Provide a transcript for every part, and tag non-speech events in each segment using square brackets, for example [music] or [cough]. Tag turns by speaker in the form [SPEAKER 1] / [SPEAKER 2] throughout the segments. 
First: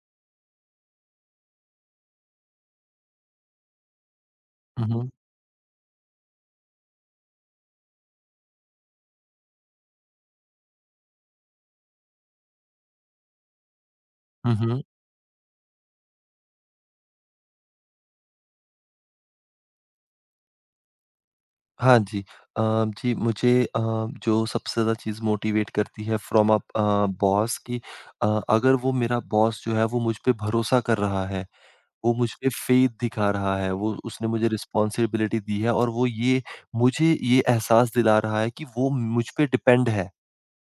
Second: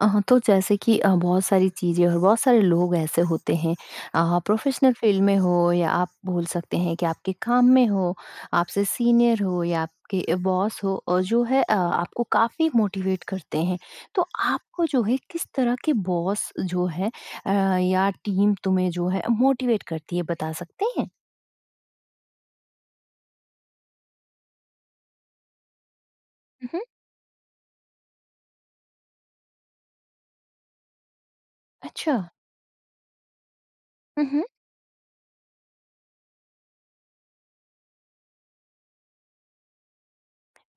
[SPEAKER 1] तो जैसे कि बहुत सारी चीज़ें और बहुत सारे लोग ऐसे होते हैं
[SPEAKER 2] हुँ,
[SPEAKER 1] प्रोफेशनल
[SPEAKER 2] हुँ।
[SPEAKER 1] फील्ड में हो या आप बोल सकते हैं कि आपके काम में हो, आपसे सीनियर हो या आपके बॉस हो और जो है आपको काफ़ी मोटिवेट करते हैं। तो
[SPEAKER 2] हुँ, हुँ।
[SPEAKER 1] आपको जो है किस तरह के बॉस जो है अ, या टीम तुम्हें जो है मोटिवेट करती है, बता सकते हैं?
[SPEAKER 2] हाँ जी। अ, जी मुझे जो सबसे ज़्यादा चीज़ मोटिवेट करती है फ्रॉम
[SPEAKER 1] हुँ, हुँ।
[SPEAKER 2] बॉस कि अगर वो मेरा बॉस जो है वो मुझ पे भरोसा कर रहा है, वो
[SPEAKER 1] अच्छा।
[SPEAKER 2] मुझ पे फ़ेथ दिखा रहा है, वो
[SPEAKER 1] हुँ,
[SPEAKER 2] उसने
[SPEAKER 1] हुँ।
[SPEAKER 2] मुझे रिस्पॉन्सिबिलिटी दी है और वो ये मुझे ये एहसास दिला रहा है कि वो मुझ पे डिपेंड है।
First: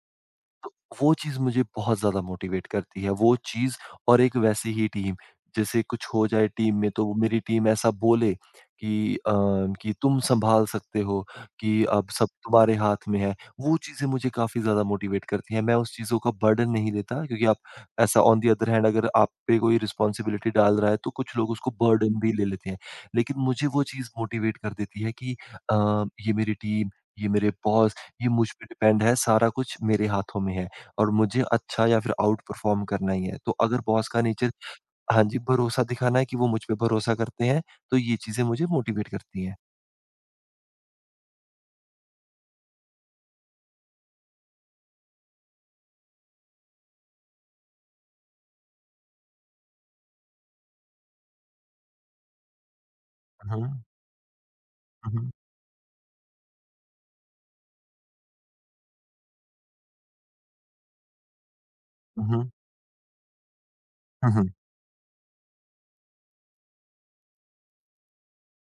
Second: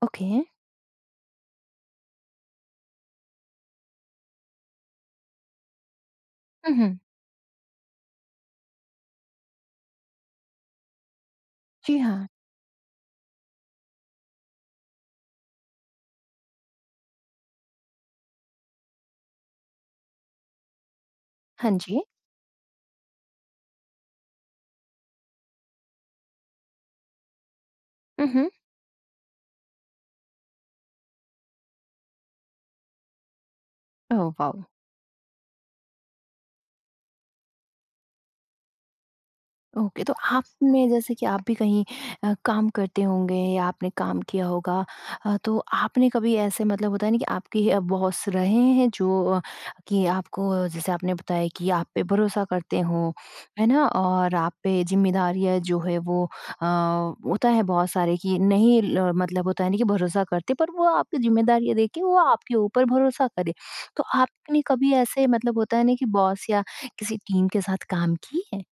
[SPEAKER 1] ओके।
[SPEAKER 2] तो वो चीज़ मुझे बहुत ज़्यादा मोटिवेट करती है। वो चीज़ और एक वैसी ही टीम, जैसे कुछ हो जाए
[SPEAKER 1] हुँ,
[SPEAKER 2] टीम में
[SPEAKER 1] हुँ।
[SPEAKER 2] तो वो मेरी टीम ऐसा बोले कि कि तुम सँभाल सकते हो, कि
[SPEAKER 1] जी
[SPEAKER 2] अब
[SPEAKER 1] हाँ।
[SPEAKER 2] सब तुम्हारे हाथ में है। वो चीज़ें मुझे काफ़ी ज़्यादा मोटिवेट करती हैं। मैं उस चीज़ों का बर्डन नहीं लेता क्योंकि आप ऐसा ऑन द अदर हैंड अगर आप पे कोई रिस्पॉन्सिबिलिटी डाल रहा है तो कुछ लोग उसको
[SPEAKER 1] हाँ जी।
[SPEAKER 2] बर्डन भी ले लेते हैं। लेकिन मुझे वो चीज़ मोटिवेट कर देती है कि अ, ये मेरी टीम, ये मेरे बॉस
[SPEAKER 1] हुँ,
[SPEAKER 2] ये
[SPEAKER 1] हुँ।
[SPEAKER 2] मुझ पे डिपेंड है, सारा कुछ मेरे हाथों में है और मुझे अच्छा या फिर आउट परफ़ॉर्म करना ही है। तो अगर बॉस का
[SPEAKER 1] ओह
[SPEAKER 2] नेचर
[SPEAKER 1] वाओ!
[SPEAKER 2] हाँ जी, भरोसा दिखाना है कि वो मुझ पे भरोसा करते हैं, तो ये चीज़ें मुझे मोटिवेट करती हैं।
[SPEAKER 1] ओके, तो आप में जैसे कि आप भी कहीं काम करते होंगे या आपने काम किया होगा, तो आपने कभी ऐसे मतलब होता है ना कि आपके बॉस रहे हैं जो कि आपको जैसे आपने बताया कि आप पे भरोसा करते हो,
[SPEAKER 2] हुँ,
[SPEAKER 1] है ना, और आप पे
[SPEAKER 2] हुँ,
[SPEAKER 1] जिम्मेदारियां जो है वो होता है बहुत सारे कि नहीं मतलब होता है ना कि भरोसा करते पर वो आपकी जिम्मेदारियां देख के वो
[SPEAKER 2] हुँ,
[SPEAKER 1] आपके ऊपर भरोसा करे। तो
[SPEAKER 2] हुँ, हुँ।
[SPEAKER 1] आपने कभी ऐसे मतलब होता है ना कि बॉस या किसी टीम के साथ काम की है?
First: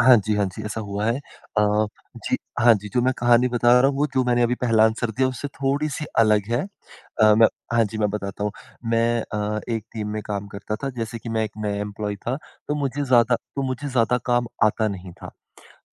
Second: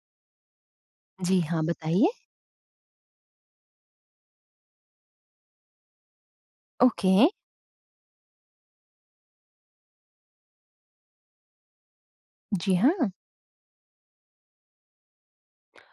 [SPEAKER 2] हाँ जी, हाँ जी, ऐसा हुआ है।
[SPEAKER 1] जी हाँ,
[SPEAKER 2] अ,
[SPEAKER 1] बताइए?
[SPEAKER 2] जी हाँ जी, जो मैं कहानी बता रहा हूँ, वो जो मैंने अभी पहला आंसर दिया, उससे थोड़ी-सी अलग है।
[SPEAKER 1] ओके।
[SPEAKER 2] अ, मैं हाँ जी, मैं बताता हूँ। मैं एक टीम में काम करता था, जैसे कि मैं एक नया एम्प्लॉयी था,
[SPEAKER 1] जी हाँ।
[SPEAKER 2] तो मुझे ज़्यादा काम आता नहीं था।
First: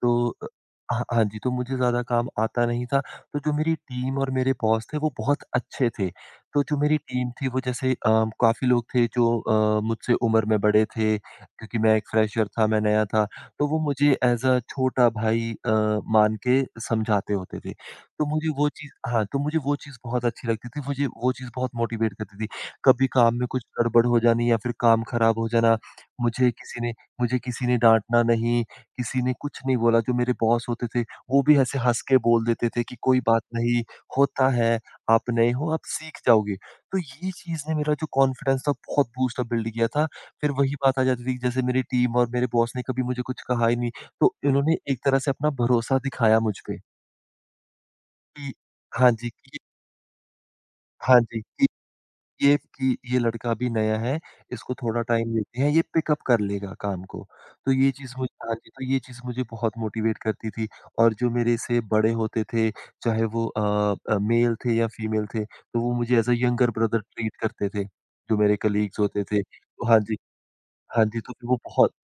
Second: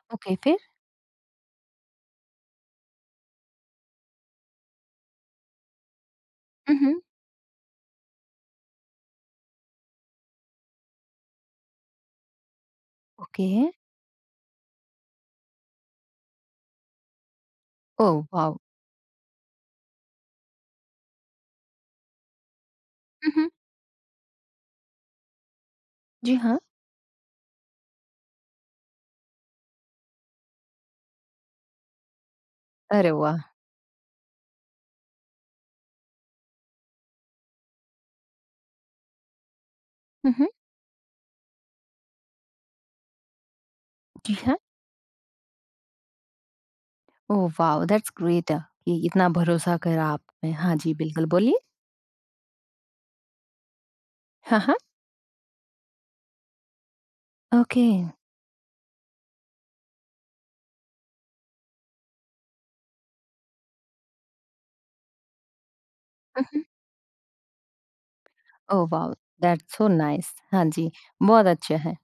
[SPEAKER 2] तो
[SPEAKER 1] ओके,
[SPEAKER 2] अ,
[SPEAKER 1] फिर?
[SPEAKER 2] हाँ, हाँ जी, तो मुझे ज़्यादा काम आता नहीं था। तो जो मेरी टीम और मेरे बॉस थे वो बहुत अच्छे थे। तो
[SPEAKER 1] हुँ,
[SPEAKER 2] जो मेरी
[SPEAKER 1] हुँ।
[SPEAKER 2] टीम थी वो जैसे काफ़ी लोग थे जो मुझसे उम्र में बड़े थे क्योंकि मैं एक फ्रेशर था, मैं नया था।
[SPEAKER 1] ओके।
[SPEAKER 2] तो वो मुझे एज़ अ छोटा भाई मान के समझाते होते थे।
[SPEAKER 1] ओह
[SPEAKER 2] तो मुझे
[SPEAKER 1] वाव!
[SPEAKER 2] वो चीज़ हाँ, तो मुझे वो चीज़ बहुत अच्छी लगती थी, मुझे वो चीज़ बहुत मोटिवेट करती थी। कभी
[SPEAKER 1] हुँ,
[SPEAKER 2] काम में
[SPEAKER 1] हुँ।
[SPEAKER 2] कुछ गड़बड़ हो जानी या फिर काम खराब हो जाना,
[SPEAKER 1] जी
[SPEAKER 2] मुझे
[SPEAKER 1] हाँ।
[SPEAKER 2] किसी ने मुझे किसी ने डाँटना नहीं किसी ने कुछ नहीं बोला, जो मेरे बॉस होते थे, वो भी ऐसे हँस के बोल देते थे कि
[SPEAKER 1] अरे
[SPEAKER 2] कोई
[SPEAKER 1] वाह!
[SPEAKER 2] बात नहीं, होता है, आप नए हो, आप सीख जाओगे। तो ये चीज़ ने मेरा जो कॉन्फिडेंस था बहुत बूस्ट अप बिल्ड किया था।
[SPEAKER 1] हुँ, हुँ।
[SPEAKER 2] फिर वही बात आ जाती थी कि जैसे मेरी टीम और मेरे बॉस ने कभी मुझे कुछ कहा ही नहीं,
[SPEAKER 1] जी
[SPEAKER 2] तो
[SPEAKER 1] हाँ।
[SPEAKER 2] इन्होंने एक तरह से अपना भरोसा दिखाया मुझ पे
[SPEAKER 1] ओह वाव! दैट्स ग्रेट,
[SPEAKER 2] कि
[SPEAKER 1] कि
[SPEAKER 2] हाँ जी,
[SPEAKER 1] इतना भरोसा करा आपने। हाँ जी,
[SPEAKER 2] हाँ
[SPEAKER 1] बिल्कुल
[SPEAKER 2] जी,
[SPEAKER 1] बोलिए।
[SPEAKER 2] कि कि ये लड़का अभी नया है,
[SPEAKER 1] हाँ,
[SPEAKER 2] इसको
[SPEAKER 1] हाँ।
[SPEAKER 2] थोड़ा टाइम देते हैं, ये पिकअप कर लेगा काम को। तो
[SPEAKER 1] ओके।
[SPEAKER 2] ये चीज़ मुझे हाँ जी, तो ये चीज़ मुझे बहुत मोटिवेट करती थी और जो मेरे से बड़े होते थे, चाहे वो मेल थे या फीमेल थे, तो वो मुझे एज़ अ
[SPEAKER 1] हुँ, हुँ।
[SPEAKER 2] यंगर ब्रदर ट्रीट करते थे, जो मेरे
[SPEAKER 1] ओह
[SPEAKER 2] कलीग्स
[SPEAKER 1] वाव!
[SPEAKER 2] होते थे।
[SPEAKER 1] दैट्स
[SPEAKER 2] तो
[SPEAKER 1] सो
[SPEAKER 2] हाँ जी,
[SPEAKER 1] नाइस। हाँ जी,
[SPEAKER 2] हाँ जी, तो
[SPEAKER 1] बहुत
[SPEAKER 2] फिर वो
[SPEAKER 1] अच्छा
[SPEAKER 2] बहुत
[SPEAKER 1] है।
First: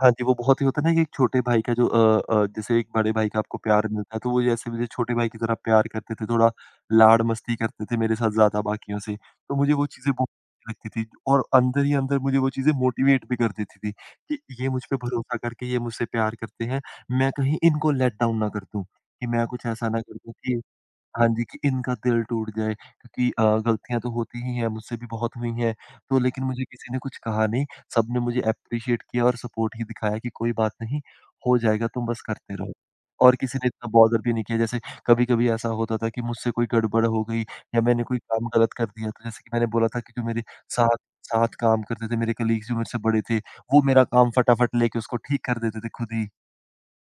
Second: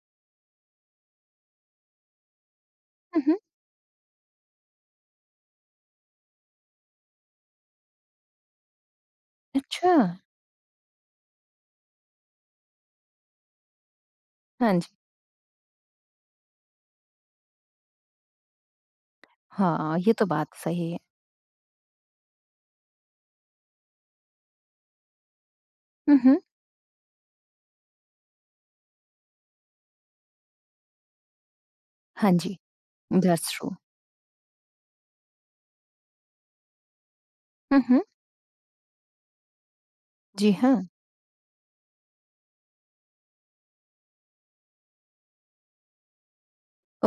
[SPEAKER 2] हाँ जी, वो बहुत ही होता है ना कि एक छोटे भाई का जो जैसे एक बड़े
[SPEAKER 1] हुँ,
[SPEAKER 2] भाई
[SPEAKER 1] हुँ।
[SPEAKER 2] का आपको प्यार मिलता है, तो वो जैसे मुझे छोटे भाई की तरह प्यार करते थे, थोड़ा लाड़-मस्ती करते थे मेरे साथ ज़्यादा बाकियों से। तो मुझे वो
[SPEAKER 1] अच्छा!
[SPEAKER 2] चीज़ें बहुत अच्छी लगती थी और अंदर ही अंदर मुझे वो चीज़ें मोटिवेट भी कर देती थी कि ये
[SPEAKER 1] हाँ
[SPEAKER 2] मुझ
[SPEAKER 1] जी।
[SPEAKER 2] पे भरोसा करके, ये मुझसे प्यार करते हैं, मैं कहीं इनको लेट डाउन ना कर दूँ, कि मैं कुछ ऐसा
[SPEAKER 1] हाँ,
[SPEAKER 2] ना
[SPEAKER 1] ये
[SPEAKER 2] कर
[SPEAKER 1] तो
[SPEAKER 2] दूँ
[SPEAKER 1] बात
[SPEAKER 2] कि
[SPEAKER 1] सही है।
[SPEAKER 2] हाँ जी, कि इनका दिल टूट जाए क्योंकि गलतियाँ तो होती ही हैं, मुझसे भी बहुत हुई हैं।
[SPEAKER 1] हुँ,
[SPEAKER 2] तो
[SPEAKER 1] हुँ।
[SPEAKER 2] लेकिन मुझे किसी ने कुछ कहा नहीं, सबने मुझे एप्रिशिएट किया और सपोर्ट ही दिखाया कि कोई बात नहीं, हो जाएगा तुम बस
[SPEAKER 1] हाँ
[SPEAKER 2] करते
[SPEAKER 1] जी,
[SPEAKER 2] रहो। और किसी
[SPEAKER 1] दैट्स
[SPEAKER 2] ने
[SPEAKER 1] ट्रू।
[SPEAKER 2] इतना बॉदर भी नहीं किया, जैसे कभी-कभी ऐसा होता था कि मुझसे कोई गड़बड़ हो गई या
[SPEAKER 1] हुँ, हुँ।
[SPEAKER 2] मैंने कोई काम गलत कर दिया। तो जैसे कि मैंने बोला था कि जो मेरे
[SPEAKER 1] जी हाँ।
[SPEAKER 2] साथ साथ काम करते थे, मेरे कलीग्स जो मुझसे बड़े थे, वो मेरा काम फटाफट लेके उसको ठीक कर देते थे खुद ही।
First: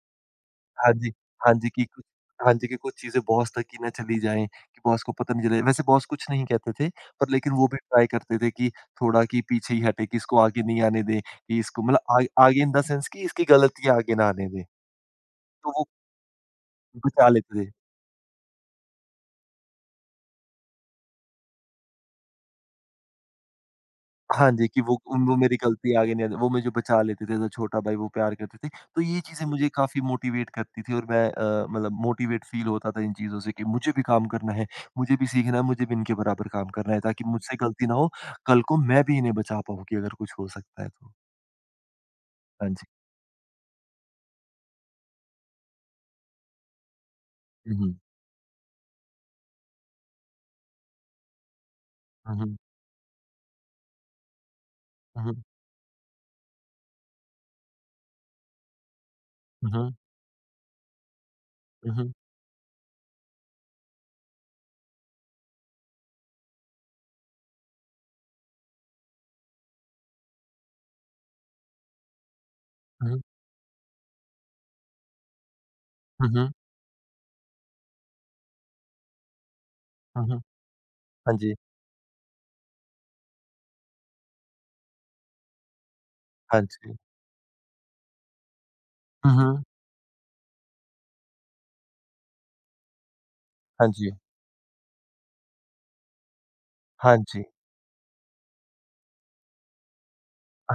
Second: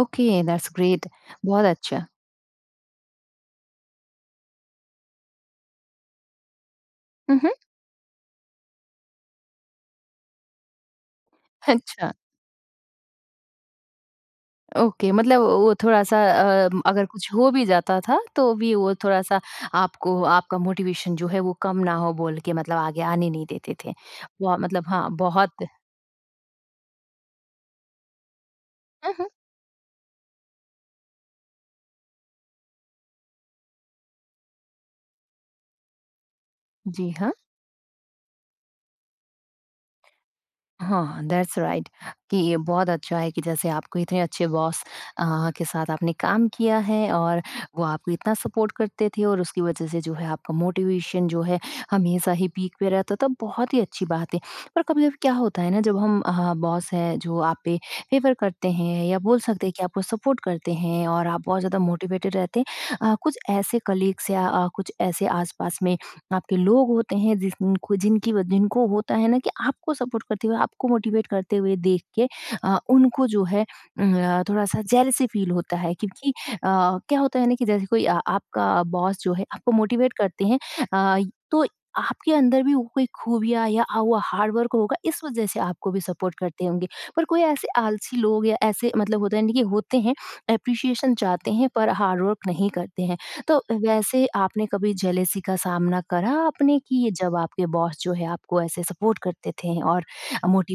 [SPEAKER 1] ओके, दैट्स
[SPEAKER 2] हाँ
[SPEAKER 1] ग्रेट।
[SPEAKER 2] जी, हाँ
[SPEAKER 1] बहुत
[SPEAKER 2] जी,
[SPEAKER 1] अच्छा।
[SPEAKER 2] कि कुछ चीज़ें बॉस तक ही ना चली जाएँ, कि बॉस को पता नहीं चले। वैसे बॉस कुछ नहीं कहते थे, पर
[SPEAKER 1] हुँ, हुँ।
[SPEAKER 2] लेकिन वो भी ट्राई करते थे कि थोड़ा कि पीछे ही हटे, कि इसको आगे नहीं आने दें, कि इसको मतलब
[SPEAKER 1] अच्छा।
[SPEAKER 2] आ आगे इन द सेंस कि इसकी गलतियाँ आगे ना आने दें।
[SPEAKER 1] ओके, मतलब
[SPEAKER 2] तो
[SPEAKER 1] वो
[SPEAKER 2] वो
[SPEAKER 1] थोड़ा-सा अगर
[SPEAKER 2] बचा
[SPEAKER 1] कुछ हो
[SPEAKER 2] लेते
[SPEAKER 1] भी
[SPEAKER 2] थे।
[SPEAKER 1] जाता था, तो भी वो थोड़ा-सा आपको आपका मोटिवेशन जो है वो कम ना हो बोल के मतलब आगे आने नहीं देते थे।
[SPEAKER 2] हाँ
[SPEAKER 1] वो
[SPEAKER 2] जी, कि
[SPEAKER 1] मतलब
[SPEAKER 2] वो
[SPEAKER 1] हाँ,
[SPEAKER 2] वो मेरी
[SPEAKER 1] बहुत
[SPEAKER 2] गलती आगे नहीं आनी वो मुझे बचा लेते थे, एज़ अ छोटा भाई वो प्यार करते थे। तो
[SPEAKER 1] हुँ,
[SPEAKER 2] ये
[SPEAKER 1] हुँ।
[SPEAKER 2] चीज़ें मुझे काफ़ी मोटिवेट करती थी और मैं मतलब मोटिवेट फ़ील होता था इन चीज़ों से कि मुझे भी काम करना है, मुझे भी सीखना है, मुझे भी इनके बराबर काम करना है
[SPEAKER 1] जी,
[SPEAKER 2] ताकि
[SPEAKER 1] हाँ।
[SPEAKER 2] मुझसे गलती ना हो, कल को मैं भी इन्हें बचा पाऊँ कि अगर कुछ हो सकता है तो।
[SPEAKER 1] हाँ, दैट्स राइट, कि ये
[SPEAKER 2] हाँ जी।
[SPEAKER 1] बहुत अच्छा है कि जैसे आपको इतने अच्छे बॉस के साथ आपने काम किया है और
[SPEAKER 2] हुँ,
[SPEAKER 1] वो
[SPEAKER 2] हुँ।
[SPEAKER 1] आपको इतना सपोर्ट करते थे और उसकी वजह से जो है आपका मोटिवेशन जो है हमेशा
[SPEAKER 2] हुँ,
[SPEAKER 1] ही
[SPEAKER 2] हुँ,
[SPEAKER 1] पीक पे रहता था, बहुत ही अच्छी बात है। पर कभी-कभी क्या
[SPEAKER 2] हुँ,
[SPEAKER 1] होता है ना जब हम बॉस हैं जो आप पे फ़ेवर करते हैं या बोल सकते
[SPEAKER 2] हुँ,
[SPEAKER 1] हैं कि
[SPEAKER 2] हुँ,
[SPEAKER 1] आपको सपोर्ट करते हैं और आप बहुत ज़्यादा
[SPEAKER 2] हुँ, हुँ,
[SPEAKER 1] मोटिवेटेड रहते हैं। कुछ ऐसे कलीग्स या कुछ ऐसे आस-पास में आपके लोग होते हैं जिनको जिनकी जिनको होता है ना कि आपको सपोर्ट करते हुए आपको मोटिवेट करते हुए देख के
[SPEAKER 2] हुँ,
[SPEAKER 1] उनको जो है थोड़ा सा जेलसी फील होता है क्योंकि
[SPEAKER 2] हुँ,
[SPEAKER 1] क्या होता है ना कि जैसे कोई आपका बॉस जो है आपको मोटिवेट
[SPEAKER 2] हुँ, हुँ।
[SPEAKER 1] करते हैं। अ,
[SPEAKER 2] हाँ जी,
[SPEAKER 1] तो आपके अंदर भी वो कोई खूबियाँ या वो हार्डवर्क होगा, इस वजह से आपको भी सपोर्ट
[SPEAKER 2] हाँ
[SPEAKER 1] करते होंगे।
[SPEAKER 2] जी।
[SPEAKER 1] पर कोई ऐसे आलसी लोग या ऐसे मतलब
[SPEAKER 2] हुँ,
[SPEAKER 1] होता है ना कि
[SPEAKER 2] हुँ।
[SPEAKER 1] होते हैं, अप्रिशिएशन चाहते हैं पर हार्डवर्क नहीं करते हैं, तो
[SPEAKER 2] हाँ जी,
[SPEAKER 1] वैसे आपने कभी जेलेसी का सामना करा आपने कि ये
[SPEAKER 2] हाँ
[SPEAKER 1] जब
[SPEAKER 2] जी,
[SPEAKER 1] आपके बॉस जो है आपको ऐसे सपोर्ट करते थे और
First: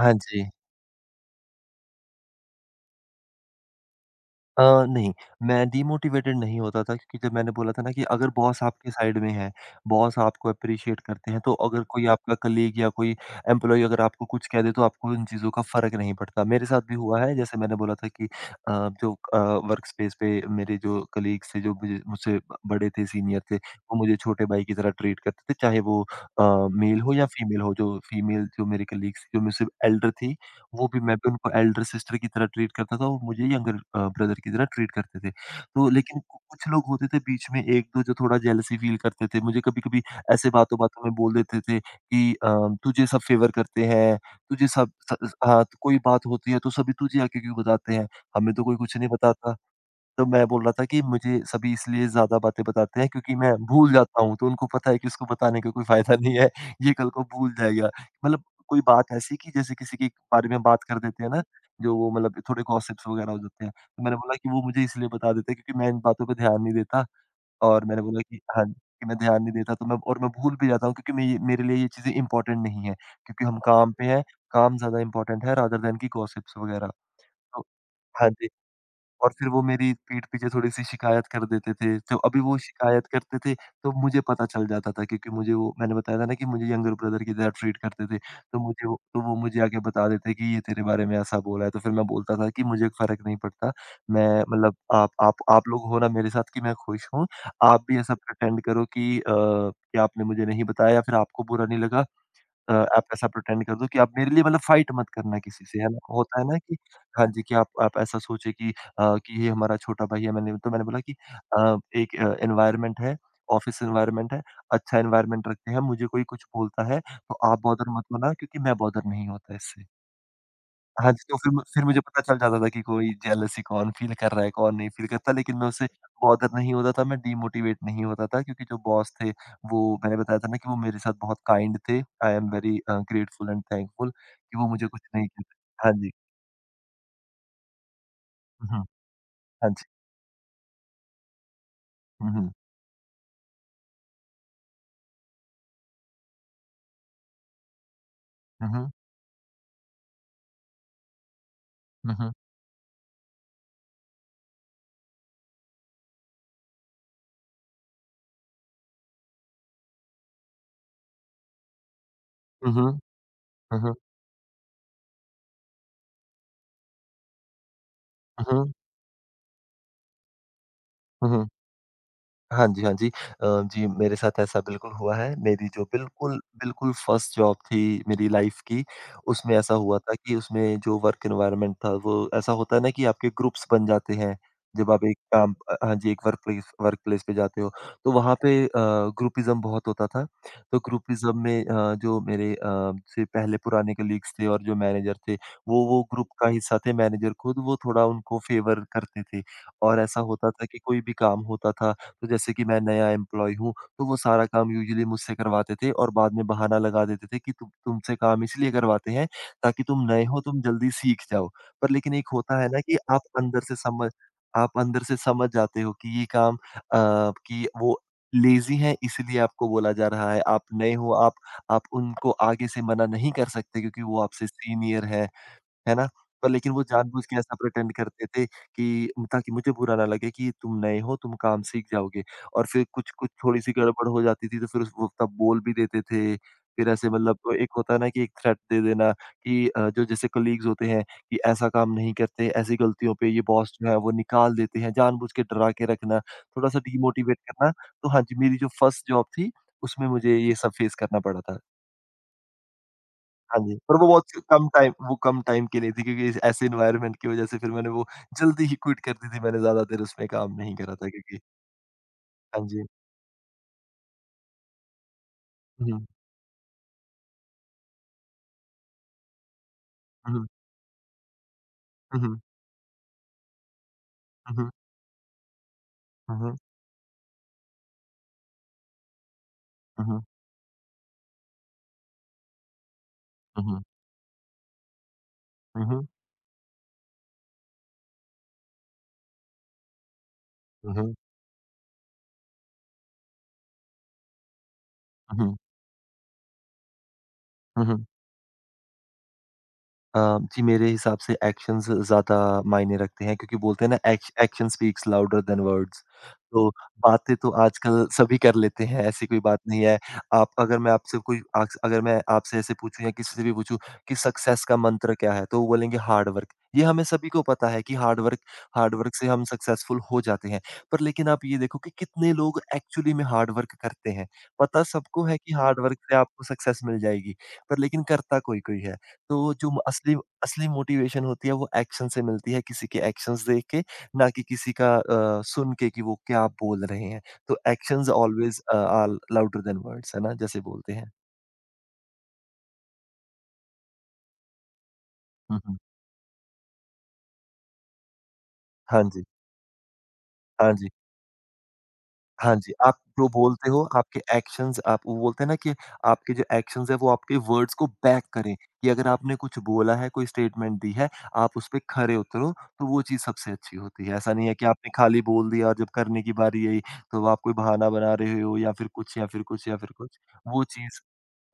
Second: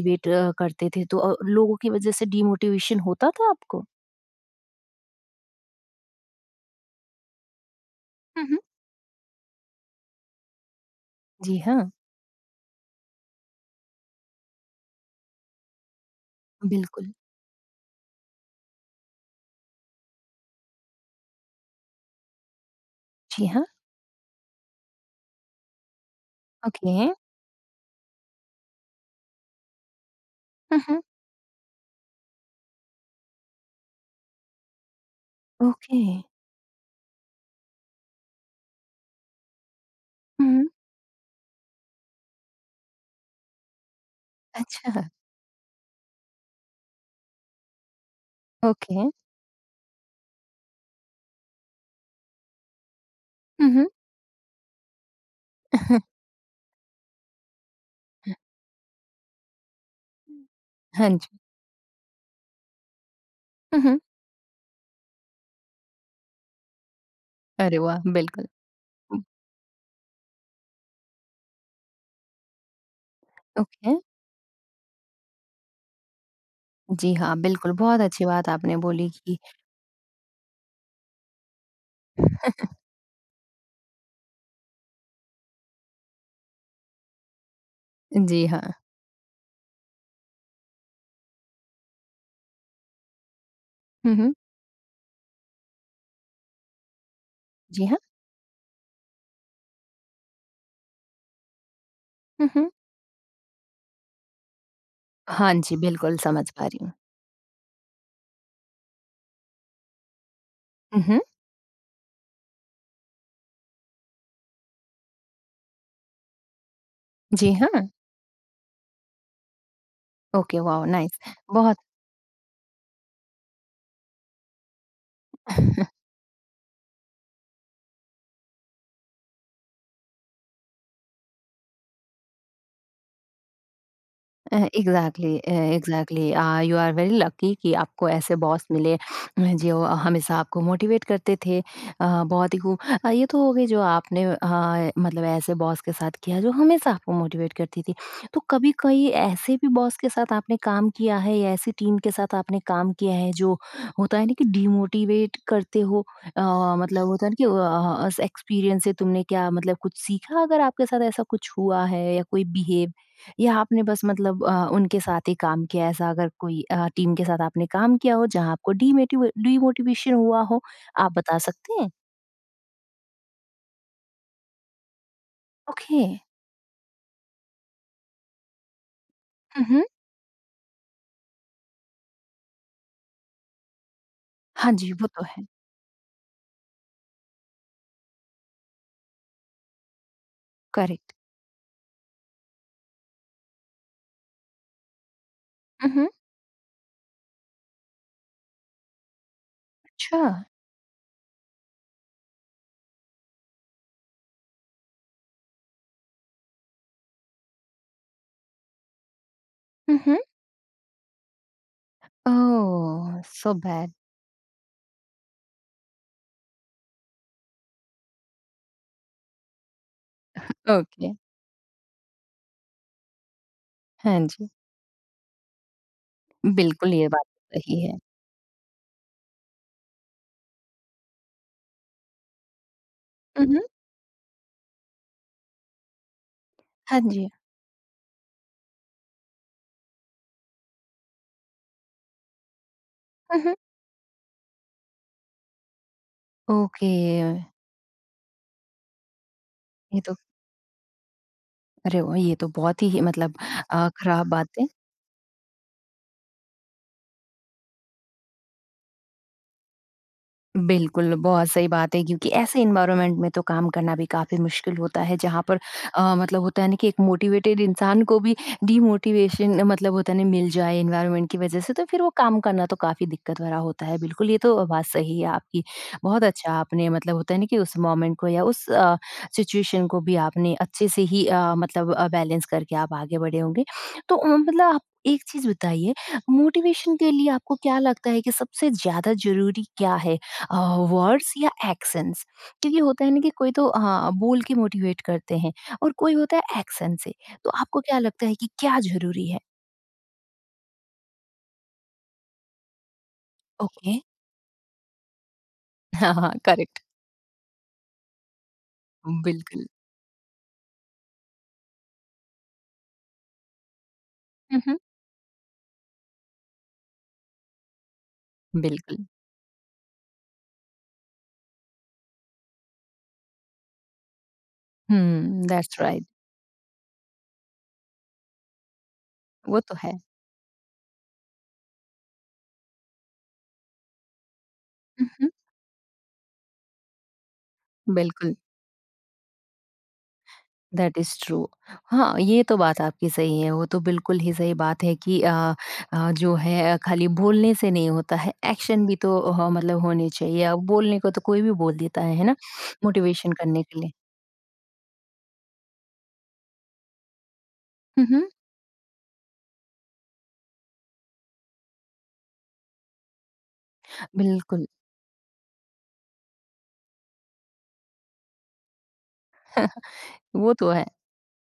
[SPEAKER 2] हाँ जी।
[SPEAKER 1] करते थे, तो लोगों की वजह से डिमोटिवेशन होता था आपको?
[SPEAKER 2] अ, नहीं, मैं डीमोटिवेटेड नहीं होता था क्योंकि जब मैंने बोला था ना कि अगर
[SPEAKER 1] हुँ, हुँ।
[SPEAKER 2] बॉस आपके साइड में है, बॉस आपको एप्रिशिएट करते हैं, तो
[SPEAKER 1] जी
[SPEAKER 2] अगर
[SPEAKER 1] हाँ,
[SPEAKER 2] कोई आपका कलीग या कोई एम्प्लॉयी अगर आपको कुछ कह दे, तो आपको इन चीज़ों का फ़र्क नहीं पड़ता। मेरे साथ भी
[SPEAKER 1] बिल्कुल।
[SPEAKER 2] हुआ है, जैसे मैंने बोला था कि जो वर्क स्पेस पे मेरे जो कलीग्स थे, जो मुझे मुझसे ब बड़े थे, सीनियर
[SPEAKER 1] जी
[SPEAKER 2] थे,
[SPEAKER 1] हाँ,
[SPEAKER 2] वो मुझे छोटे भाई की तरह ट्रीट करते थे, चाहे वो
[SPEAKER 1] ओके।
[SPEAKER 2] मेल हो या फीमेल हो। जो फीमेल जो मेरे कलीग्स थी, जो मुझसे एल्डर थी,
[SPEAKER 1] हुँ,
[SPEAKER 2] वो भी
[SPEAKER 1] हुँ।
[SPEAKER 2] मैं भी उनको एल्डर सिस्टर की तरह ट्रीट करता था और मुझे यंगर ब्रदर की तरह ट्रीट करते थे। तो
[SPEAKER 1] ओके।
[SPEAKER 2] लेकिन कु कुछ लोग होते थे बीच में 1-2 जो थोड़ा जेलसी फ़ील करते थे। मुझे कभी-कभी ऐसे
[SPEAKER 1] हुँ,
[SPEAKER 2] बातों-बातों में बोल देते थे कि तुझे सब फ़ेवर करते हैं, तुझे सब
[SPEAKER 1] अच्छा,
[SPEAKER 2] स हाँ, तो कोई बात होती है तो सभी तुझे आके क्यों बताते हैं, हमें तो कोई कुछ
[SPEAKER 1] ओके।
[SPEAKER 2] नहीं बताता। तो मैं बोल रहा था कि मुझे सभी इसलिए ज़्यादा बातें बताते हैं क्योंकि मैं
[SPEAKER 1] हुँ, हुँ। हुँ।
[SPEAKER 2] भूल जाता हूँ, तो उनको पता है कि उसको बताने का कोई फ़ायदा
[SPEAKER 1] [laughs]
[SPEAKER 2] नहीं है, ये कल को भूल जाएगा। मतलब कोई बात ऐसी कि जैसे किसी के बारे में बात कर
[SPEAKER 1] हाँ
[SPEAKER 2] देते
[SPEAKER 1] जी।
[SPEAKER 2] हैं ना, जो वो मतलब थोड़े गॉसिप्स वगैरह हो जाते हैं।
[SPEAKER 1] हुँ, हुँ।
[SPEAKER 2] तो मैंने बोला कि वो मुझे इसलिए बता देते हैं क्योंकि मैं इन बातों पे ध्यान नहीं देता
[SPEAKER 1] अरे
[SPEAKER 2] और मैंने
[SPEAKER 1] वाह!
[SPEAKER 2] बोला कि
[SPEAKER 1] बिल्कुल।
[SPEAKER 2] हाँ, कि मैं
[SPEAKER 1] हुँ,
[SPEAKER 2] ध्यान नहीं देता तो मैं और मैं भूल भी जाता हूँ क्योंकि मैं ये मेरे लिए ये चीज़ें इम्पोर्टेंट नहीं है, क्योंकि हम
[SPEAKER 1] ओके।
[SPEAKER 2] काम पे हैं, काम ज़्यादा इम्पोर्टेंट है रादर दैन कि गॉसिप्स वगैरह।
[SPEAKER 1] जी हाँ,
[SPEAKER 2] तो
[SPEAKER 1] बिल्कुल, बहुत अच्छी
[SPEAKER 2] हाँ जी।
[SPEAKER 1] बात आपने बोली
[SPEAKER 2] और
[SPEAKER 1] कि
[SPEAKER 2] फिर वो मेरी पीठ पीछे थोड़ी-सी शिकायत कर देते थे, तो अभी वो शिकायत करते थे, तो मुझे पता चल जाता था क्योंकि मुझे वो मैंने बताया था ना कि मुझे यंगर ब्रदर की तरह ट्रीट करते थे,
[SPEAKER 1] जी
[SPEAKER 2] तो
[SPEAKER 1] हाँ।
[SPEAKER 2] मुझे वो तो वो मुझे आके बता देते कि ये तेरे बारे में ऐसा बोला है, तो फिर मैं बोलता था कि मुझे फ़र्क नहीं पड़ता,
[SPEAKER 1] हुँ,
[SPEAKER 2] मैं
[SPEAKER 1] हुँ।
[SPEAKER 2] मतलब आप लोग हो ना मेरे साथ कि मैं खुश हूँ, आप
[SPEAKER 1] जी
[SPEAKER 2] भी
[SPEAKER 1] हाँ।
[SPEAKER 2] ऐसा प्रिटेंड करो कि कि आपने मुझे नहीं बताया या फिर आपको बुरा नहीं लगा।
[SPEAKER 1] हुँ, हुँ।
[SPEAKER 2] आप ऐसा प्रिटेंड कर दो कि आप मेरे लिए मतलब फाइट मत करना
[SPEAKER 1] हाँ
[SPEAKER 2] किसी
[SPEAKER 1] जी,
[SPEAKER 2] से, है ना?
[SPEAKER 1] बिल्कुल
[SPEAKER 2] होता है
[SPEAKER 1] समझ
[SPEAKER 2] ना
[SPEAKER 1] पा
[SPEAKER 2] कि
[SPEAKER 1] रही हूँ।
[SPEAKER 2] हाँ जी, कि आप ऐसा सोचे कि कि ये हमारा छोटा भाई है मैंने बोला
[SPEAKER 1] हुँ,
[SPEAKER 2] कि
[SPEAKER 1] हुँ।
[SPEAKER 2] अ, एक अ, एनवायरनमेंट है, ऑफ़िस एनवायरनमेंट है, अच्छा एनवायरनमेंट रखते हैं, मुझे कोई कुछ बोलता है, तो
[SPEAKER 1] जी
[SPEAKER 2] आप
[SPEAKER 1] हाँ।
[SPEAKER 2] बॉदर मत होना क्योंकि मैं बॉदर नहीं होता इससे।
[SPEAKER 1] ओके, वॉव
[SPEAKER 2] हाँ
[SPEAKER 1] नाइस,
[SPEAKER 2] जी, तो फिर म
[SPEAKER 1] बहुत
[SPEAKER 2] फिर मुझे पता चल जाता था कि कोई जेलसी कौन फ़ील कर रहा है, कौन नहीं फ़ील करता, लेकिन मैं उससे
[SPEAKER 1] [laughs]
[SPEAKER 2] बॉदर नहीं होता था, मैं डीमोटिवेट नहीं होता था क्योंकि जो बॉस थे, वो मैंने बताया था ना कि वो मेरे साथ बहुत काइंड थे। I am very grateful and thankful कि वो मुझे कुछ नहीं
[SPEAKER 1] एग्ज़ैक्टली,
[SPEAKER 2] कहते हाँ जी।
[SPEAKER 1] Exactly, you are very lucky कि आपको ऐसे बॉस
[SPEAKER 2] हुँ, हुँ।
[SPEAKER 1] मिले,
[SPEAKER 2] हाँ
[SPEAKER 1] जो
[SPEAKER 2] जी।
[SPEAKER 1] हमेशा आपको मोटिवेट करते थे।
[SPEAKER 2] हुँ, हुँ।
[SPEAKER 1] बहुत ही खूब। ये तो हो गई जो आपने, मतलब ऐसे बॉस के साथ किया जो हमेशा आपको मोटिवेट करती थी। तो
[SPEAKER 2] हुँ,
[SPEAKER 1] कभी
[SPEAKER 2] हुँ।
[SPEAKER 1] कोई ऐसे भी बॉस के साथ आपने काम किया है या ऐसी टीम के
[SPEAKER 2] हुँ, हुँ।
[SPEAKER 1] साथ आपने काम किया है जो होता है ना कि डिमोटिवेट करते हो, अ, मतलब होता है ना कि एक्सपीरियंस से तुमने क्या मतलब कुछ सीखा अगर आपके साथ ऐसा कुछ हुआ है, या कोई
[SPEAKER 2] हुँ, हुँ।
[SPEAKER 1] बिहेव या
[SPEAKER 2] हुँ,
[SPEAKER 1] आपने
[SPEAKER 2] हुँ।
[SPEAKER 1] बस मतलब उनके साथ ही काम किया, ऐसा अगर कोई टीम के साथ आपने काम किया हो
[SPEAKER 2] हुँ,
[SPEAKER 1] जहाँ
[SPEAKER 2] हुँ।
[SPEAKER 1] आपको डीमेटिव डीमोटिवेशन हुआ हो, आप
[SPEAKER 2] हुँ,
[SPEAKER 1] बता
[SPEAKER 2] हुँ।
[SPEAKER 1] सकते हैं?
[SPEAKER 2] हाँ जी, हाँ जी। जी, मेरे साथ ऐसा बिल्कुल हुआ है। मेरी जो
[SPEAKER 1] ओके।
[SPEAKER 2] बिल्कुल, बिल्कुल फर्स्ट जॉब थी मेरी लाइफ़ की, उसमें
[SPEAKER 1] हुँ,
[SPEAKER 2] ऐसा
[SPEAKER 1] हुँ।
[SPEAKER 2] हुआ था कि उसमें जो वर्क एनवायरनमेंट था, वो ऐसा होता है ना कि आपके ग्रुप्स बन जाते हैं,
[SPEAKER 1] हाँ
[SPEAKER 2] जब
[SPEAKER 1] जी,
[SPEAKER 2] आप
[SPEAKER 1] वो
[SPEAKER 2] एक
[SPEAKER 1] तो है।
[SPEAKER 2] काम अ, हाँ जी, एक वर्क प्लेस पे जाते हो। तो वहाँ पे ग्रुपिज़्म बहुत होता था। तो
[SPEAKER 1] करेक्ट।
[SPEAKER 2] ग्रुपिज़्म में जो मेरे से पहले पुराने कलीग्स थे और जो मैनेजर थे, वो
[SPEAKER 1] हुँ,
[SPEAKER 2] वो
[SPEAKER 1] हुँ।
[SPEAKER 2] ग्रुप का हिस्सा थे। मैनेजर खुद, वो थोड़ा उनको फ़ेवर करते थे और ऐसा
[SPEAKER 1] अच्छा।
[SPEAKER 2] होता था कि कोई भी काम होता था तो जैसे कि मैं नया एम्प्लॉयी हूँ, तो वो सारा काम यूजुअली मुझसे करवाते थे और बाद में बहाना लगा देते थे कि तुमसे काम इसलिए करवाते हैं ताकि
[SPEAKER 1] हुँ,
[SPEAKER 2] तुम
[SPEAKER 1] हुँ।
[SPEAKER 2] नए हो, तुम जल्दी सीख जाओ। पर लेकिन एक होता है ना कि
[SPEAKER 1] ओह! So bad.
[SPEAKER 2] आप अंदर से समझ जाते हो कि वो लेज़ी हैं इसलिए आपको बोला जा रहा है। आप नए
[SPEAKER 1] ओके।
[SPEAKER 2] हो, आप उनको आगे से मना नहीं कर सकते क्योंकि
[SPEAKER 1] हाँ
[SPEAKER 2] वो आपसे
[SPEAKER 1] जी,
[SPEAKER 2] सीनियर हैं। है ना? पर लेकिन वो
[SPEAKER 1] बिल्कुल ये
[SPEAKER 2] जानबूझ
[SPEAKER 1] बात
[SPEAKER 2] के ऐसा
[SPEAKER 1] सही
[SPEAKER 2] प्रिटेंड
[SPEAKER 1] है।
[SPEAKER 2] करते थे कि ताकि मुझे बुरा ना लगे कि तुम नए हो, तुम काम सीख जाओगे और फिर कुछ-कुछ
[SPEAKER 1] हुँ, हुँ।
[SPEAKER 2] थोड़ी-सी गड़बड़ हो जाती थी, तो फिर उस वो तब बोल भी देते थे। फिर
[SPEAKER 1] हाँ
[SPEAKER 2] ऐसे
[SPEAKER 1] जी।
[SPEAKER 2] मतलब एक होता है ना कि एक थ्रेट दे देना कि जो जैसे कलीग्स होते हैं कि ऐसा काम नहीं करते, ऐसी गलतियों पे ये
[SPEAKER 1] हुँ, हुँ।
[SPEAKER 2] बॉस जो है वो निकाल देते हैं, जानबूझ के डरा के रखना, थोड़ा-सा
[SPEAKER 1] ओके।
[SPEAKER 2] डीमोटिवेट करना। तो हाँ जी, मेरी जो फर्स्ट जॉब थी,
[SPEAKER 1] ये
[SPEAKER 2] उसमें
[SPEAKER 1] तो
[SPEAKER 2] मुझे ये सब फेस करना पड़ा था।
[SPEAKER 1] अरे वाह! ये तो बहुत ही मतलब
[SPEAKER 2] हाँ जी, पर वो
[SPEAKER 1] खराब
[SPEAKER 2] बहुत
[SPEAKER 1] बात है।
[SPEAKER 2] कम टाइम के लिए थी क्योंकि इस ऐसे एनवायरनमेंट की वजह से फिर मैंने वो जल्दी ही क्विट कर दी थी, मैंने ज़्यादा देर उसमें काम नहीं करा था
[SPEAKER 1] बिल्कुल,
[SPEAKER 2] क्योंकि
[SPEAKER 1] बहुत सही बात है क्योंकि ऐसे
[SPEAKER 2] हाँ जी।
[SPEAKER 1] एनवायरनमेंट में तो काम करना भी काफ़ी मुश्किल होता है जहाँ पर
[SPEAKER 2] हुँ,
[SPEAKER 1] मतलब होता है ना कि एक मोटिवेटेड इंसान को भी डीमोटिवेशन मतलब होता है ना
[SPEAKER 2] हुँ,
[SPEAKER 1] मिल जाए एनवायरनमेंट की वज़ह से, तो फिर वो
[SPEAKER 2] हुँ, हुँ,
[SPEAKER 1] काम करना तो काफ़ी दिक्कत भरा होता है। बिल्कुल, ये तो
[SPEAKER 2] हुँ,
[SPEAKER 1] बात सही है आपकी। बहुत
[SPEAKER 2] हुँ,
[SPEAKER 1] अच्छा
[SPEAKER 2] हुँ,
[SPEAKER 1] आपने मतलब होता है ना कि उस मोमेंट को या उस सिचुएशन को
[SPEAKER 2] हुँ,
[SPEAKER 1] भी
[SPEAKER 2] हुँ,
[SPEAKER 1] आपने अच्छे से ही मतलब बैलेंस करके आप आगे बढ़े होंगे।
[SPEAKER 2] हुँ,
[SPEAKER 1] तो मतलब आप एक चीज़ बताइए,
[SPEAKER 2] हुँ,
[SPEAKER 1] मोटिवेशन के लिए आपको क्या लगता है कि सबसे ज़्यादा ज़रूरी क्या है?
[SPEAKER 2] हुँ, हुँ,
[SPEAKER 1] वर्ड्स या एक्शंस, क्योंकि होता है ना कि कोई तो हाँ बोल के मोटिवेट करते हैं और कोई होता है एक्शन से, तो आपको
[SPEAKER 2] हुँ,
[SPEAKER 1] क्या
[SPEAKER 2] हुँ।
[SPEAKER 1] लगता है कि क्या जरूरी है?
[SPEAKER 2] अ, जी, मेरे हिसाब से एक्शंस ज़्यादा मायने रखते हैं क्योंकि बोलते हैं
[SPEAKER 1] ओके
[SPEAKER 2] ना
[SPEAKER 1] [laughs]
[SPEAKER 2] action speaks louder than words.
[SPEAKER 1] हाँ हाँ,
[SPEAKER 2] तो
[SPEAKER 1] करेक्ट।
[SPEAKER 2] बातें तो आजकल सभी कर लेते हैं, ऐसी कोई बात
[SPEAKER 1] बिल्कुल।
[SPEAKER 2] नहीं है। आप अगर मैं आपसे कोई आक्स अगर मैं आपसे ऐसे पूछूँ या किसी से भी पूछूँ कि सक्सेस का
[SPEAKER 1] मम्हम,
[SPEAKER 2] मंत्र क्या है? तो वो बोलेंगे हार्ड वर्क। ये हमें सभी को पता है कि हार्ड
[SPEAKER 1] बिल्कुल।
[SPEAKER 2] वर्क से हम सक्सेसफुल हो जाते हैं। पर लेकिन आप ये देखो कि कितने लोग एक्चुअली में हार्ड वर्क करते हैं? पता सबको है
[SPEAKER 1] हम्म,
[SPEAKER 2] कि
[SPEAKER 1] दैट्स
[SPEAKER 2] हार्ड वर्क
[SPEAKER 1] राइट।
[SPEAKER 2] से आपको सक्सेस मिल जाएगी, पर लेकिन करता कोई-कोई है। तो
[SPEAKER 1] वो
[SPEAKER 2] जो
[SPEAKER 1] तो
[SPEAKER 2] म-
[SPEAKER 1] है।
[SPEAKER 2] असली असली मोटिवेशन होती है वो एक्शन से मिलती है किसी के एक्शंस देख के ना कि किसी का
[SPEAKER 1] मम्हम,
[SPEAKER 2] अ, सुन के कि वो क्या बोल रहे हैं तो एक्शंस
[SPEAKER 1] बिल्कुल।
[SPEAKER 2] Always are louder than words है ना जैसे बोलते
[SPEAKER 1] दैट
[SPEAKER 2] हैं
[SPEAKER 1] इज ट्रू। हाँ, ये तो बात आपकी सही है, वो तो बिल्कुल ही सही बात है कि आ,
[SPEAKER 2] हम्म, हम्म,
[SPEAKER 1] आ, जो है खाली बोलने से नहीं होता है, एक्शन भी
[SPEAKER 2] हाँ
[SPEAKER 1] तो
[SPEAKER 2] जी
[SPEAKER 1] हाँ, मतलब होने चाहिए। अब
[SPEAKER 2] हाँ जी
[SPEAKER 1] बोलने को तो कोई भी बोल देता है ना,
[SPEAKER 2] हाँ जी, आप जो
[SPEAKER 1] मोटिवेशन करने
[SPEAKER 2] बोलते
[SPEAKER 1] के
[SPEAKER 2] हो
[SPEAKER 1] लिए।
[SPEAKER 2] आपके एक्शंस आप वो बोलते हैं ना कि आपके जो एक्शंस हैं वो आपके वर्ड्स को
[SPEAKER 1] हुँ,
[SPEAKER 2] बैक
[SPEAKER 1] हुँ।
[SPEAKER 2] करें, कि अगर आपने कुछ बोला है, कोई स्टेटमेंट दी है, आप उस पे खरे उतरो, तो वो चीज़ सबसे अच्छी होती है। ऐसा नहीं है कि
[SPEAKER 1] बिल्कुल,
[SPEAKER 2] आपने खाली बोल दिया और जब करने की बारी आई, तो आप कोई बहाना बना रहे हो या फिर कुछ।
[SPEAKER 1] वो
[SPEAKER 2] वो
[SPEAKER 1] तो है,
[SPEAKER 2] चीज़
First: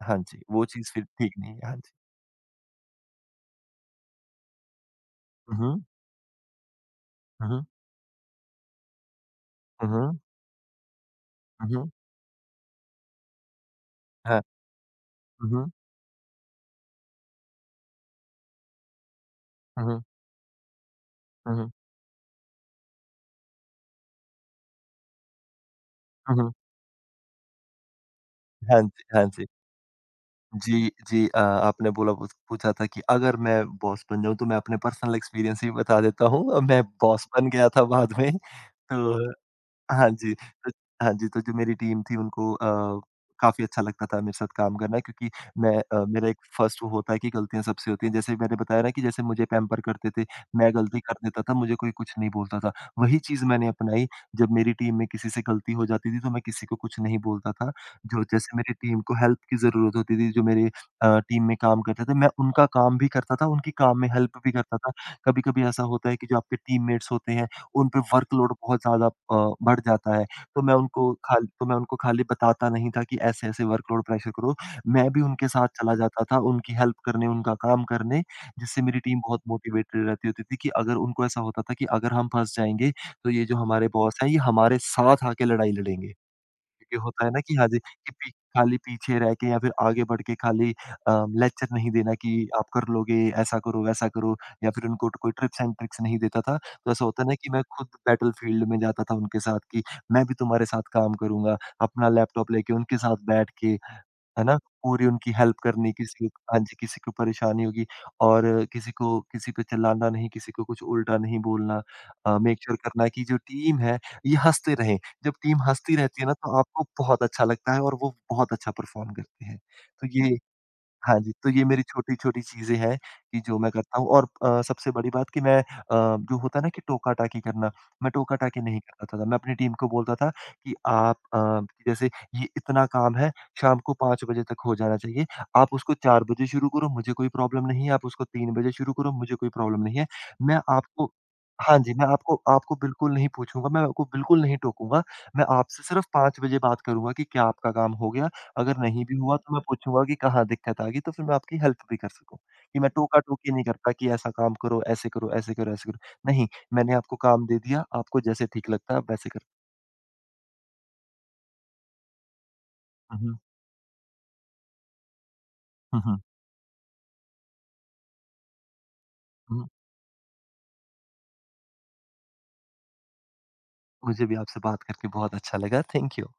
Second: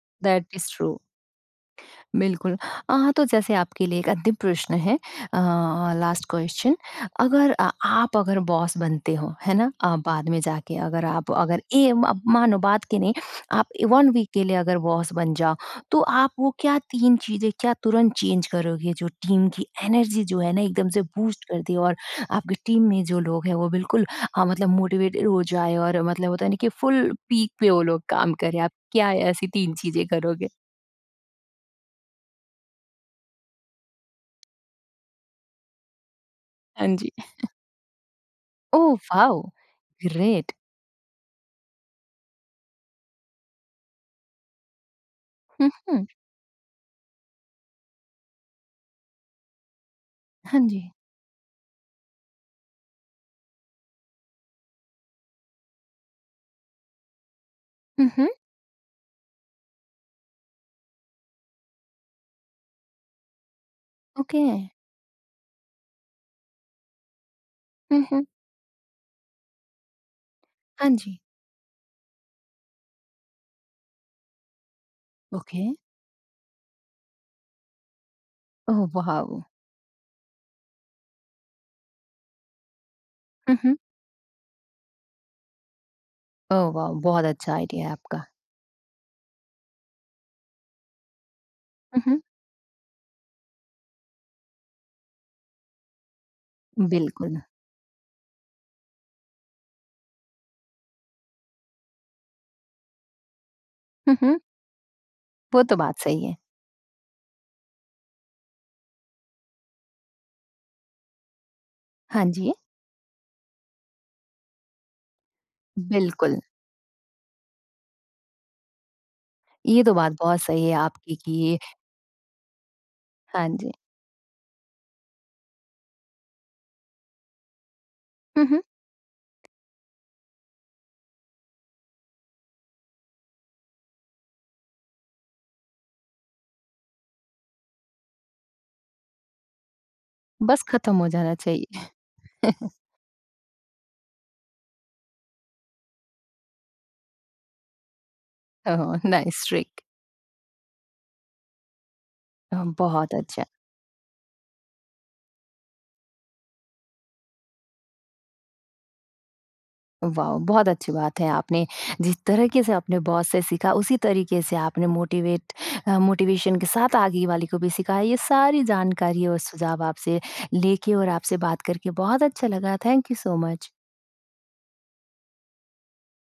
[SPEAKER 2] हाँ जी,
[SPEAKER 1] दैट
[SPEAKER 2] वो
[SPEAKER 1] इज़
[SPEAKER 2] चीज़
[SPEAKER 1] ट्रू।
[SPEAKER 2] फिर ठीक नहीं है। हाँ जी।
[SPEAKER 1] बिल्कुल। तो जैसे आपके लिए एक अंतिम प्रश्न है, अ,
[SPEAKER 2] उहुँ,
[SPEAKER 1] लास्ट क्वेश्चन। अगर
[SPEAKER 2] उहुँ,
[SPEAKER 1] आप अगर बॉस बनते हो, है ना?
[SPEAKER 2] उहुँ,
[SPEAKER 1] बाद में जाके अगर आप अगर
[SPEAKER 2] उहुँ,
[SPEAKER 1] ए म मानो बाद के नहीं, आप 1 वीक
[SPEAKER 2] हाँ।
[SPEAKER 1] के लिए अगर बॉस बन जाओ,
[SPEAKER 2] उहुँ,
[SPEAKER 1] तो आप वो क्या 3 चीज़ें क्या तुरंत चेंज करोगे जो टीम की
[SPEAKER 2] उहुँ,
[SPEAKER 1] एनर्जी जो है ना एकदम से बूस्ट कर
[SPEAKER 2] उहुँ,
[SPEAKER 1] दे और आपकी टीम में जो लोग हैं वो बिल्कुल मतलब मोटिवेटेड हो जाए और मतलब होता है
[SPEAKER 2] उहुँ।
[SPEAKER 1] ना कि फुल पीक पे वो लोग काम करें। आप
[SPEAKER 2] हाँ जी,
[SPEAKER 1] क्या
[SPEAKER 2] हाँ जी।
[SPEAKER 1] ऐसी 3 चीज़ें करोगे?
[SPEAKER 2] जी, जी। आपने बोला पूछ पूछा था कि अगर मैं बॉस बन जाऊँ, तो मैं अपने पर्सनल एक्सपीरियंस ही बता देता हूँ। मैं
[SPEAKER 1] हाँ जी।
[SPEAKER 2] बॉस बन गया था बाद में,
[SPEAKER 1] ओह
[SPEAKER 2] तो
[SPEAKER 1] वाओ!
[SPEAKER 2] हाँ जी।
[SPEAKER 1] ग्रेट।
[SPEAKER 2] तो हाँ जी, तो जो मेरी टीम थी उनको काफ़ी अच्छा लगता था मेरे साथ काम करना क्योंकि
[SPEAKER 1] हुँ, हुँ।
[SPEAKER 2] मेरा एक फ़र्स्ट वो होता है कि गलतियाँ सबसे होती हैं। जैसे मैंने बताया ना कि जैसे मुझे पैम्पर करते थे,
[SPEAKER 1] हाँ
[SPEAKER 2] मैं
[SPEAKER 1] जी।
[SPEAKER 2] गलती कर देता था, मुझे कोई कुछ नहीं बोलता था। वही चीज़ मैंने अपनाई, जब मेरी टीम में किसी से गलती हो जाती थी तो मैं किसी को कुछ नहीं बोलता था।
[SPEAKER 1] हुँ,
[SPEAKER 2] जो
[SPEAKER 1] हुँ।
[SPEAKER 2] जैसे मेरी टीम को हेल्प की ज़रूरत होती थी, जो मेरे टीम में काम करते थे, मैं उनका काम भी करता था, उनकी काम में हेल्प
[SPEAKER 1] ओके।
[SPEAKER 2] भी करता था। कभी-कभी ऐसा होता है कि जो आपके टीममेट्स होते हैं उन पे
[SPEAKER 1] हुँ, हुँ।
[SPEAKER 2] वर्कलोड बहुत ज़्यादा बढ़ जाता है। तो
[SPEAKER 1] हाँ जी।
[SPEAKER 2] मैं उनको खाली बताता नहीं था कि ऐसे-ऐसे वर्कलोड प्रेशर करो। मैं भी उनके
[SPEAKER 1] ओके।
[SPEAKER 2] साथ चला जाता था, उनकी हेल्प करने, उनका काम करने, जिससे
[SPEAKER 1] ओह
[SPEAKER 2] मेरी टीम बहुत
[SPEAKER 1] वाओ!
[SPEAKER 2] मोटिवेटेड रहती होती थी कि अगर उनको ऐसा होता था कि अगर हम फँस जाएँगे, तो ये जो
[SPEAKER 1] हुँ, हुँ।
[SPEAKER 2] हमारे बॉस हैं, ये हमारे साथ आके लड़ाई लड़ेंगे।
[SPEAKER 1] Oh wow!
[SPEAKER 2] क्योंकि होता
[SPEAKER 1] बहुत
[SPEAKER 2] है ना कि
[SPEAKER 1] अच्छा
[SPEAKER 2] हाँ जी,
[SPEAKER 1] आइडिया है
[SPEAKER 2] कि
[SPEAKER 1] आपका।
[SPEAKER 2] पी खाली पीछे रह के या फिर आगे बढ़ के खाली लेक्चर नहीं
[SPEAKER 1] हुँ,
[SPEAKER 2] देना
[SPEAKER 1] हुँ।
[SPEAKER 2] कि आप कर लोगे, ऐसा करो, वैसा करो या फिर उनको कोई ट्रिप्स एंड ट्रिक्स नहीं देता था। तो ऐसा होता है ना
[SPEAKER 1] बिल्कुल।
[SPEAKER 2] कि मैं खुद बैटलफ़ील्ड में जाता था उनके साथ कि मैं भी तुम्हारे साथ काम करूँगा, अपना लैपटॉप लेके उनके साथ बैठ के,
[SPEAKER 1] हुँ, हुँ।
[SPEAKER 2] है ना? पूरी उनकी हेल्प
[SPEAKER 1] वो तो
[SPEAKER 2] करनी
[SPEAKER 1] बात सही
[SPEAKER 2] किसी
[SPEAKER 1] है।
[SPEAKER 2] को, हाँ जी, किसी को परेशानी होगी और किसी को किसी पे चिल्लाना नहीं, किसी को कुछ उल्टा नहीं बोलना
[SPEAKER 1] हाँ जी,
[SPEAKER 2] मेक श्योर करना कि जो टीम है, ये हँसते रहें। जब टीम हँसती रहती है ना,
[SPEAKER 1] बिल्कुल।
[SPEAKER 2] तो आपको बहुत अच्छा लगता है और वो बहुत अच्छा परफ़ॉर्म करते हैं।
[SPEAKER 1] ये तो
[SPEAKER 2] तो
[SPEAKER 1] बात
[SPEAKER 2] ये
[SPEAKER 1] बहुत सही है आपकी
[SPEAKER 2] हाँ जी,
[SPEAKER 1] कि
[SPEAKER 2] तो
[SPEAKER 1] ये-
[SPEAKER 2] ये मेरी छोटी-छोटी चीज़ें हैं कि
[SPEAKER 1] हाँ
[SPEAKER 2] जो मैं
[SPEAKER 1] जी।
[SPEAKER 2] करता हूँ और सबसे बड़ी बात कि मैं जो होता है ना कि टोका-टाकी करना, मैं
[SPEAKER 1] हुँ,
[SPEAKER 2] टोका-टाकी
[SPEAKER 1] हुँ।
[SPEAKER 2] नहीं करता था। मैं अपनी टीम को बोलता था कि कि जैसे ये इतना काम है, शाम को 5 बजे तक हो जाना चाहिए। आप उसको 4 बजे शुरू करो, मुझे कोई प्रॉब्लम नहीं है। आप उसको 3 बजे शुरू करो, मुझे कोई प्रॉब्लम नहीं है। मैं
[SPEAKER 1] बस खत्म हो
[SPEAKER 2] आपको
[SPEAKER 1] जाना
[SPEAKER 2] हाँ
[SPEAKER 1] चाहिए।
[SPEAKER 2] जी, मैं आपको आपको
[SPEAKER 1] [laughs]
[SPEAKER 2] बिल्कुल नहीं पूछूँगा, मैं आपको बिल्कुल नहीं टोकूँगा। मैं आपसे सिर्फ़ 5 बजे बात करूँगा कि क्या आपका काम हो गया? अगर
[SPEAKER 1] ओह
[SPEAKER 2] नहीं भी हुआ
[SPEAKER 1] नाइस
[SPEAKER 2] तो मैं
[SPEAKER 1] ट्रिक।
[SPEAKER 2] पूछूँगा कि कहाँ दिक्कत आ गई तो फिर मैं आपकी हेल्प भी कर सकूँ। कि मैं
[SPEAKER 1] बहुत अच्छा।
[SPEAKER 2] टोका-टोकी नहीं करता कि ऐसा काम करो, ऐसे करो। नहीं, मैंने आपको काम दे दिया, आपको जैसे ठीक लगता है आप वैसे कर
[SPEAKER 1] वाह! बहुत अच्छी बात है आपने, जिस तरीके से अपने
[SPEAKER 2] हुँ,
[SPEAKER 1] बॉस
[SPEAKER 2] हुँ।
[SPEAKER 1] से सीखा उसी तरीके से आपने मोटिवेट
[SPEAKER 2] हुँ, हुँ।
[SPEAKER 1] मोटिवेशन के साथ आगे वाले को भी सिखाया। ये सारी जानकारी और
[SPEAKER 2] हुँ,
[SPEAKER 1] सुझाव आपसे लेके और आपसे बात करके बहुत अच्छा लगा। Thank you so much.
[SPEAKER 2] मुझे भी आपसे बात करके बहुत अच्छा लगा। Thank you.